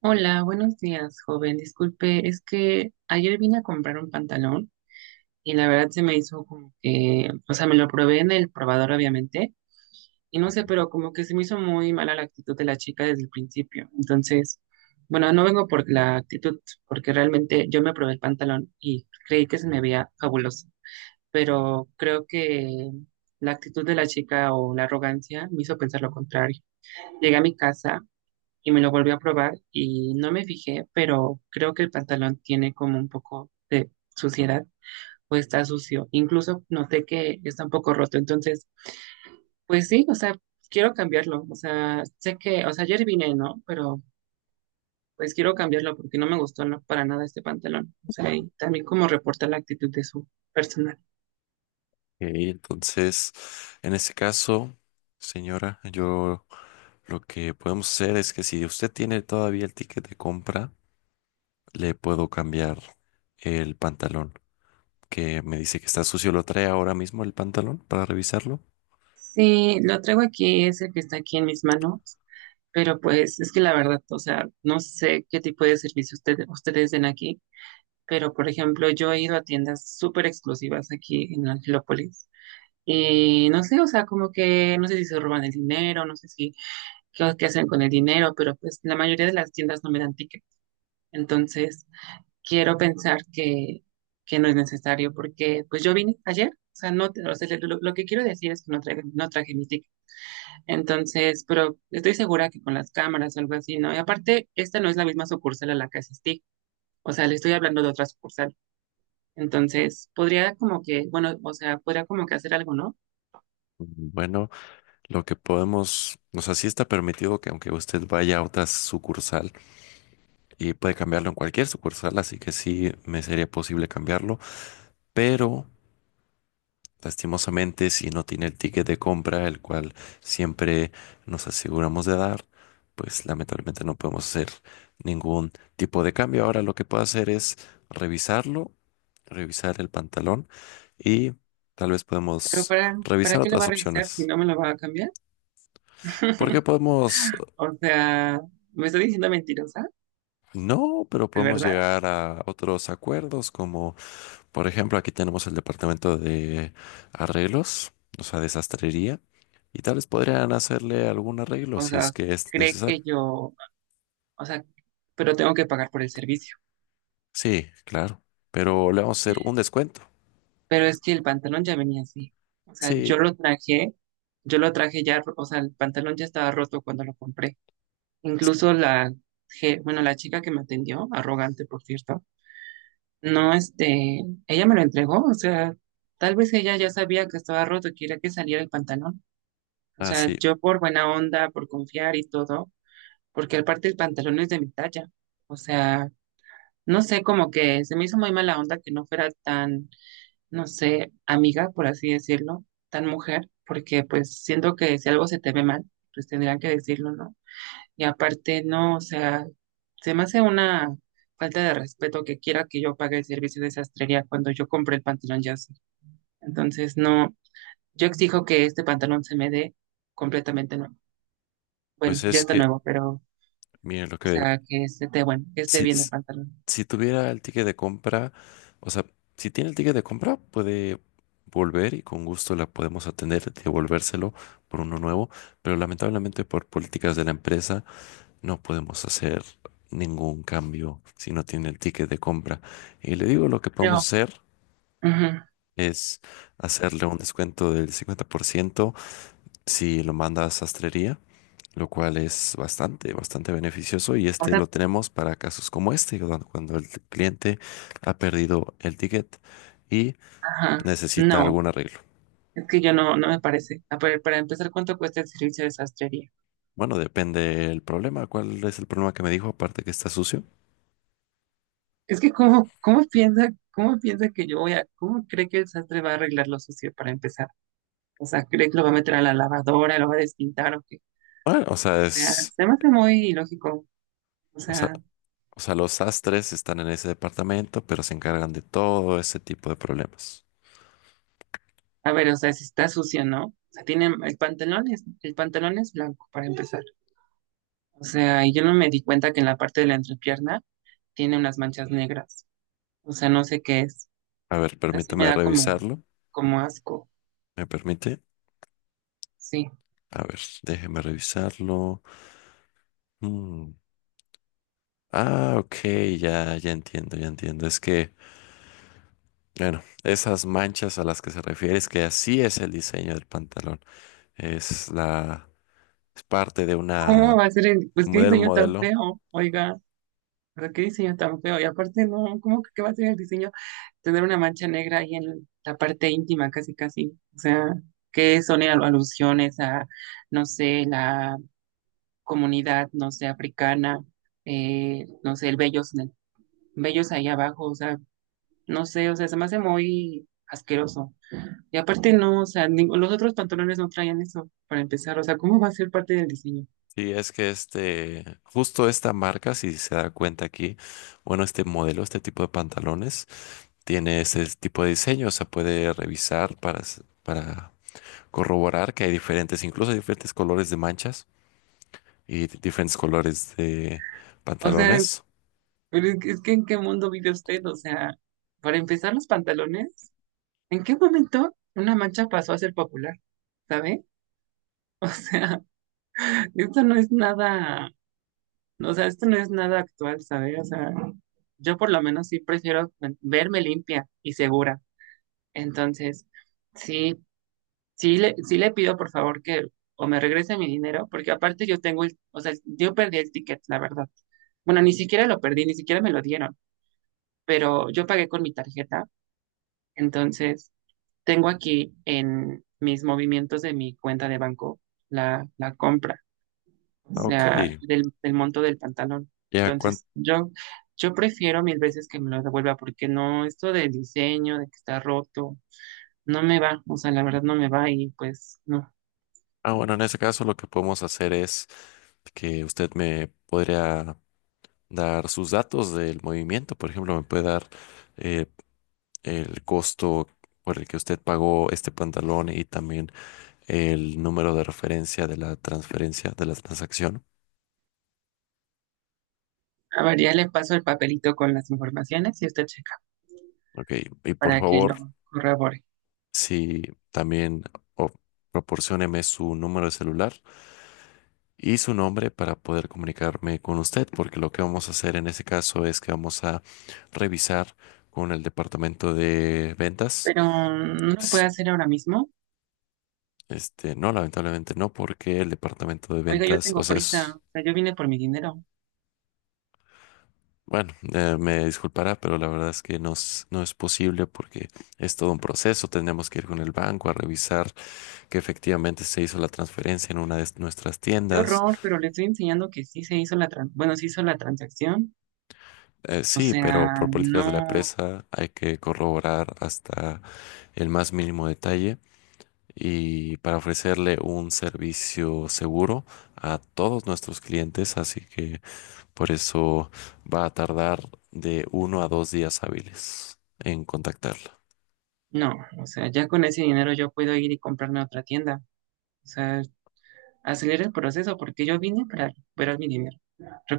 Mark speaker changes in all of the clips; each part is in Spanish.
Speaker 1: Hola, buenos días, joven. Disculpe, es que ayer vine a comprar un pantalón y la verdad se me hizo como que, o sea, me lo probé en el probador, obviamente, y no sé,
Speaker 2: Ok,
Speaker 1: pero como que se me hizo muy mala la actitud de la chica desde el principio. Entonces, bueno, no vengo por la actitud, porque realmente yo me probé el pantalón y creí que se me veía fabuloso, pero creo que la actitud de la chica o la arrogancia me hizo pensar lo contrario. Llegué a mi casa y me lo volví a probar y no me fijé, pero creo que el pantalón tiene como un poco de suciedad o está sucio. Incluso noté que está un poco roto. Entonces, pues sí, o sea, quiero cambiarlo. O sea, sé que, o sea, ayer vine, ¿no? Pero pues quiero cambiarlo porque no me gustó no, para nada este pantalón. O sea, y también como reporta la actitud de su personal.
Speaker 2: entonces, en ese caso, señora, yo lo que podemos hacer es que si usted tiene todavía el ticket de compra, le puedo cambiar el pantalón, que me dice que está sucio. ¿Lo trae ahora mismo el pantalón para revisarlo?
Speaker 1: Sí, lo traigo aquí, es el que está aquí en mis manos. Pero pues es que la verdad, o sea, no sé qué tipo de servicio ustedes den aquí, pero por ejemplo, yo he ido a tiendas súper exclusivas aquí en Angelópolis. Y no sé, o sea, como que no sé si se roban el dinero, no sé si qué hacen con el dinero, pero pues la mayoría de las tiendas no me dan ticket. Entonces, quiero pensar que no es necesario porque pues yo vine ayer, o sea, no, o sea, lo que quiero decir es que no traje mi ticket. Entonces, pero estoy segura que con las cámaras o algo así, ¿no? Y aparte, esta no es la misma sucursal a la que asistí, o sea, le estoy hablando de otras sucursales. Entonces, podría como que, bueno, o sea, podría como que hacer algo, ¿no?
Speaker 2: Bueno, lo que podemos, o sea, sí está permitido que aunque usted vaya a otra sucursal y puede cambiarlo en cualquier sucursal, así que sí me sería posible cambiarlo, pero lastimosamente, si no tiene el ticket de compra, el cual siempre nos aseguramos de dar, pues lamentablemente no podemos hacer ningún tipo de cambio. Ahora lo que puedo hacer es revisarlo, revisar el pantalón y tal vez
Speaker 1: Pero
Speaker 2: podemos
Speaker 1: ¿para
Speaker 2: revisar
Speaker 1: qué lo va
Speaker 2: otras
Speaker 1: a revisar si
Speaker 2: opciones.
Speaker 1: no me lo va a cambiar?
Speaker 2: Porque podemos...
Speaker 1: O sea, ¿me está diciendo mentirosa?
Speaker 2: No, pero
Speaker 1: ¿De
Speaker 2: podemos
Speaker 1: verdad?
Speaker 2: llegar a otros acuerdos como, por ejemplo, aquí tenemos el departamento de arreglos, o sea, de sastrería, y tal vez podrían hacerle algún arreglo
Speaker 1: O
Speaker 2: si es
Speaker 1: sea,
Speaker 2: que es
Speaker 1: cree que
Speaker 2: necesario.
Speaker 1: yo, o sea, pero tengo que pagar por el servicio.
Speaker 2: Sí, claro, pero le vamos a hacer un descuento.
Speaker 1: Pero es que el pantalón ya venía así. O sea,
Speaker 2: Sí,
Speaker 1: yo lo traje ya, o sea, el pantalón ya estaba roto cuando lo compré. Incluso bueno, la chica que me atendió, arrogante, por cierto. No, este, ella me lo entregó, o sea, tal vez ella ya sabía que estaba roto, quería que saliera el pantalón. O
Speaker 2: ah,
Speaker 1: sea,
Speaker 2: sí,
Speaker 1: yo por buena onda, por confiar y todo, porque aparte el pantalón es de mi talla. O sea, no sé, como que se me hizo muy mala onda que no fuera tan, no sé, amiga, por así decirlo, tan mujer, porque pues siento que si algo se te ve mal, pues tendrían que decirlo, ¿no? Y aparte, no, o sea, se me hace una falta de respeto que quiera que yo pague el servicio de sastrería cuando yo compré el pantalón ya así. Entonces, no, yo exijo que este pantalón se me dé completamente nuevo. Bueno,
Speaker 2: pues
Speaker 1: ya
Speaker 2: es
Speaker 1: está
Speaker 2: que,
Speaker 1: nuevo, pero,
Speaker 2: miren,
Speaker 1: o sea, que esté bueno, que esté
Speaker 2: si,
Speaker 1: bien el pantalón.
Speaker 2: si tuviera el ticket de compra, o sea, si tiene el ticket de compra, puede volver y con gusto la podemos atender, devolvérselo por uno nuevo, pero lamentablemente por políticas de la empresa. No podemos hacer ningún cambio si no tiene el ticket de compra. Y le digo, lo que podemos
Speaker 1: Pero,
Speaker 2: hacer
Speaker 1: ujú,
Speaker 2: es hacerle un descuento del 50% si lo manda a sastrería, lo cual es bastante, bastante beneficioso y
Speaker 1: o
Speaker 2: este
Speaker 1: sea,
Speaker 2: lo tenemos para casos como este, cuando el cliente ha perdido el ticket y
Speaker 1: ajá,
Speaker 2: necesita
Speaker 1: no,
Speaker 2: algún arreglo.
Speaker 1: es que yo no me parece. A ver, para empezar, ¿cuánto cuesta el servicio de sastrería?
Speaker 2: Bueno, depende el problema. ¿Cuál es el problema que me dijo? Aparte que está sucio.
Speaker 1: Es que, ¿cómo piensa, cómo piensa que yo voy a, cómo cree que el sastre va a arreglar lo sucio para empezar? O sea, cree que lo va a meter a la lavadora, lo va a despintar o qué.
Speaker 2: Bueno, o sea,
Speaker 1: O sea,
Speaker 2: es...
Speaker 1: se me hace muy ilógico. O
Speaker 2: O sea,
Speaker 1: sea,
Speaker 2: O sea, los sastres están en ese departamento, pero se encargan de todo ese tipo de problemas.
Speaker 1: a ver, o sea, si está sucio, ¿no? O sea, tiene el pantalón es blanco para empezar. O sea, y yo no me di cuenta que en la parte de la entrepierna tiene unas manchas negras. O sea, no sé qué es.
Speaker 2: A ver,
Speaker 1: O sea, sí me
Speaker 2: permítame
Speaker 1: da
Speaker 2: revisarlo.
Speaker 1: como asco.
Speaker 2: ¿Me permite?
Speaker 1: Sí.
Speaker 2: A ver, déjeme revisarlo. Mm. Ah, ok, ya, ya entiendo, ya entiendo. Es que, bueno, esas manchas a las que se refiere es que así es el diseño del pantalón. Es la, es parte de
Speaker 1: ¿Cómo
Speaker 2: una,
Speaker 1: va a ser el, pues qué
Speaker 2: del
Speaker 1: diseño tan
Speaker 2: modelo.
Speaker 1: feo? Oiga, o sea, qué diseño tan feo. Y aparte, no, ¿cómo que qué va a ser el diseño tener una mancha negra ahí en la parte íntima, casi, casi. O sea, que son alusiones a, no sé, la comunidad, no sé, africana, no sé, el vellos ahí abajo, o sea, no sé, o sea, se me hace muy asqueroso. Y aparte no, o sea, los otros pantalones no traían eso, para empezar, o sea, ¿cómo va a ser parte del diseño?
Speaker 2: Sí, es que este, justo esta marca, si se da cuenta aquí, bueno, este modelo, este tipo de pantalones. Tiene ese tipo de diseño, se puede revisar para, para corroborar que hay diferentes, incluso hay diferentes colores de manchas y diferentes colores de
Speaker 1: O sea,
Speaker 2: pantalones.
Speaker 1: pero es es que ¿en qué mundo vive usted? O sea, para empezar los pantalones, ¿en qué momento una mancha pasó a ser popular? ¿Sabe? Esto no es nada, o sea, esto no es nada actual, ¿sabes? O sea, yo por lo menos sí prefiero verme limpia y segura. Entonces, sí, sí le pido por favor que o me regrese mi dinero, porque aparte yo tengo el, o sea, yo perdí el ticket, la verdad. Bueno, ni siquiera lo perdí, ni siquiera me lo dieron, pero yo pagué con mi tarjeta. Entonces, tengo aquí en mis movimientos de mi cuenta de banco la compra. O
Speaker 2: Ah, ok,
Speaker 1: sea, del monto del pantalón.
Speaker 2: ya
Speaker 1: Entonces, yo prefiero mil veces que me lo devuelva porque no, esto del diseño, de que está roto, no me va, o sea, la verdad no me va y pues no.
Speaker 2: Ah, bueno, en ese caso lo que podemos hacer es que usted me podría dar sus datos del movimiento, por ejemplo, me puede dar eh, el costo por el que usted pagó este pantalón y también el número de referencia de la transferencia, de la transacción.
Speaker 1: A ver, ya le paso el papelito con las informaciones y usted checa
Speaker 2: Ok, y por
Speaker 1: para que
Speaker 2: favor,
Speaker 1: lo corrobore.
Speaker 2: si también o, proporcióneme su número de celular y su nombre para poder comunicarme con usted, porque lo que vamos a hacer en ese caso es que vamos a revisar con el departamento de ventas.
Speaker 1: Pero no lo puede
Speaker 2: Ps-
Speaker 1: hacer ahora mismo.
Speaker 2: Este, no, lamentablemente no, porque el departamento de
Speaker 1: Oiga, yo
Speaker 2: ventas, o
Speaker 1: tengo
Speaker 2: sea,
Speaker 1: prisa,
Speaker 2: es,
Speaker 1: o sea, yo vine por mi dinero.
Speaker 2: bueno, me disculpará, pero la verdad es que no es posible porque es todo un proceso. Tenemos que ir con el banco a revisar que efectivamente se hizo la transferencia en una de nuestras
Speaker 1: Qué
Speaker 2: tiendas.
Speaker 1: horror, pero le estoy enseñando que sí se hizo bueno, se hizo la transacción. O
Speaker 2: Sí, pero
Speaker 1: sea,
Speaker 2: por políticas de la
Speaker 1: no,
Speaker 2: empresa hay que corroborar hasta el más mínimo detalle y para ofrecerle un servicio seguro a todos nuestros clientes, así que por eso va a tardar de 1 a 2 días hábiles en contactarla.
Speaker 1: no, o sea, ya con ese dinero yo puedo ir y comprarme otra tienda. O sea, acelera el proceso porque yo vine para recuperar mi dinero.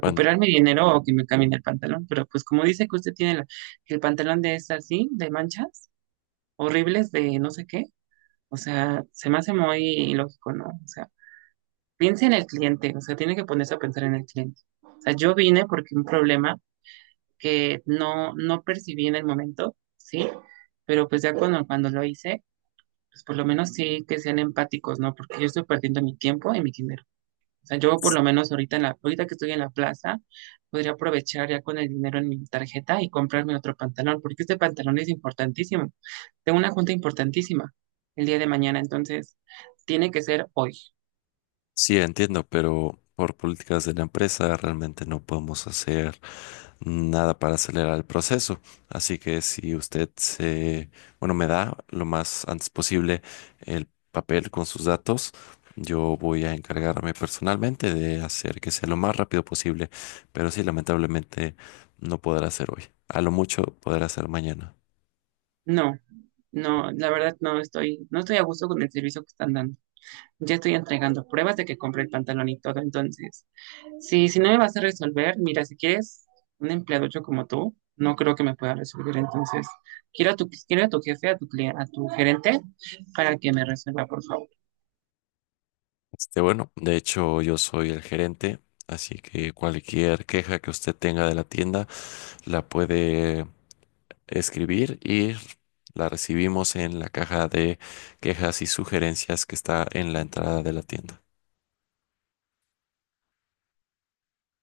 Speaker 2: Bueno,
Speaker 1: mi dinero o que me cambien el pantalón. Pero pues como dice que usted tiene que el pantalón de es así, de manchas horribles, de no sé qué. O sea, se me hace muy ilógico, ¿no? O sea, piense en el cliente. O sea, tiene que ponerse a pensar en el cliente. O sea, yo vine porque un problema que no, no percibí en el momento, ¿sí? Pero pues ya cuando lo hice pues por lo menos sí que sean empáticos, ¿no? Porque yo estoy perdiendo mi tiempo y mi dinero. O sea, yo por lo menos ahorita, ahorita que estoy en la plaza, podría aprovechar ya con el dinero en mi tarjeta y comprarme otro pantalón, porque este pantalón es importantísimo. Tengo una junta importantísima el día de mañana, entonces tiene que ser hoy.
Speaker 2: sí, entiendo, pero por políticas de la empresa realmente no podemos hacer nada para acelerar el proceso. Así que si usted se, bueno, me da lo más antes posible el papel con sus datos, yo voy a encargarme personalmente de hacer que sea lo más rápido posible. Pero sí, lamentablemente no podrá ser hoy. A lo mucho podrá ser mañana.
Speaker 1: No, no, la verdad no estoy a gusto con el servicio que están dando. Ya estoy entregando pruebas de que compré el pantalón y todo, entonces sí, si no me vas a resolver, mira, si quieres un empleado hecho como tú, no creo que me pueda resolver. Entonces, quiero a tu jefe, a tu gerente, para que me resuelva, por favor.
Speaker 2: Este, bueno, de hecho yo soy el gerente, así que cualquier queja que usted tenga de la tienda la puede escribir y la recibimos en la caja de quejas y sugerencias que está en la entrada de la tienda.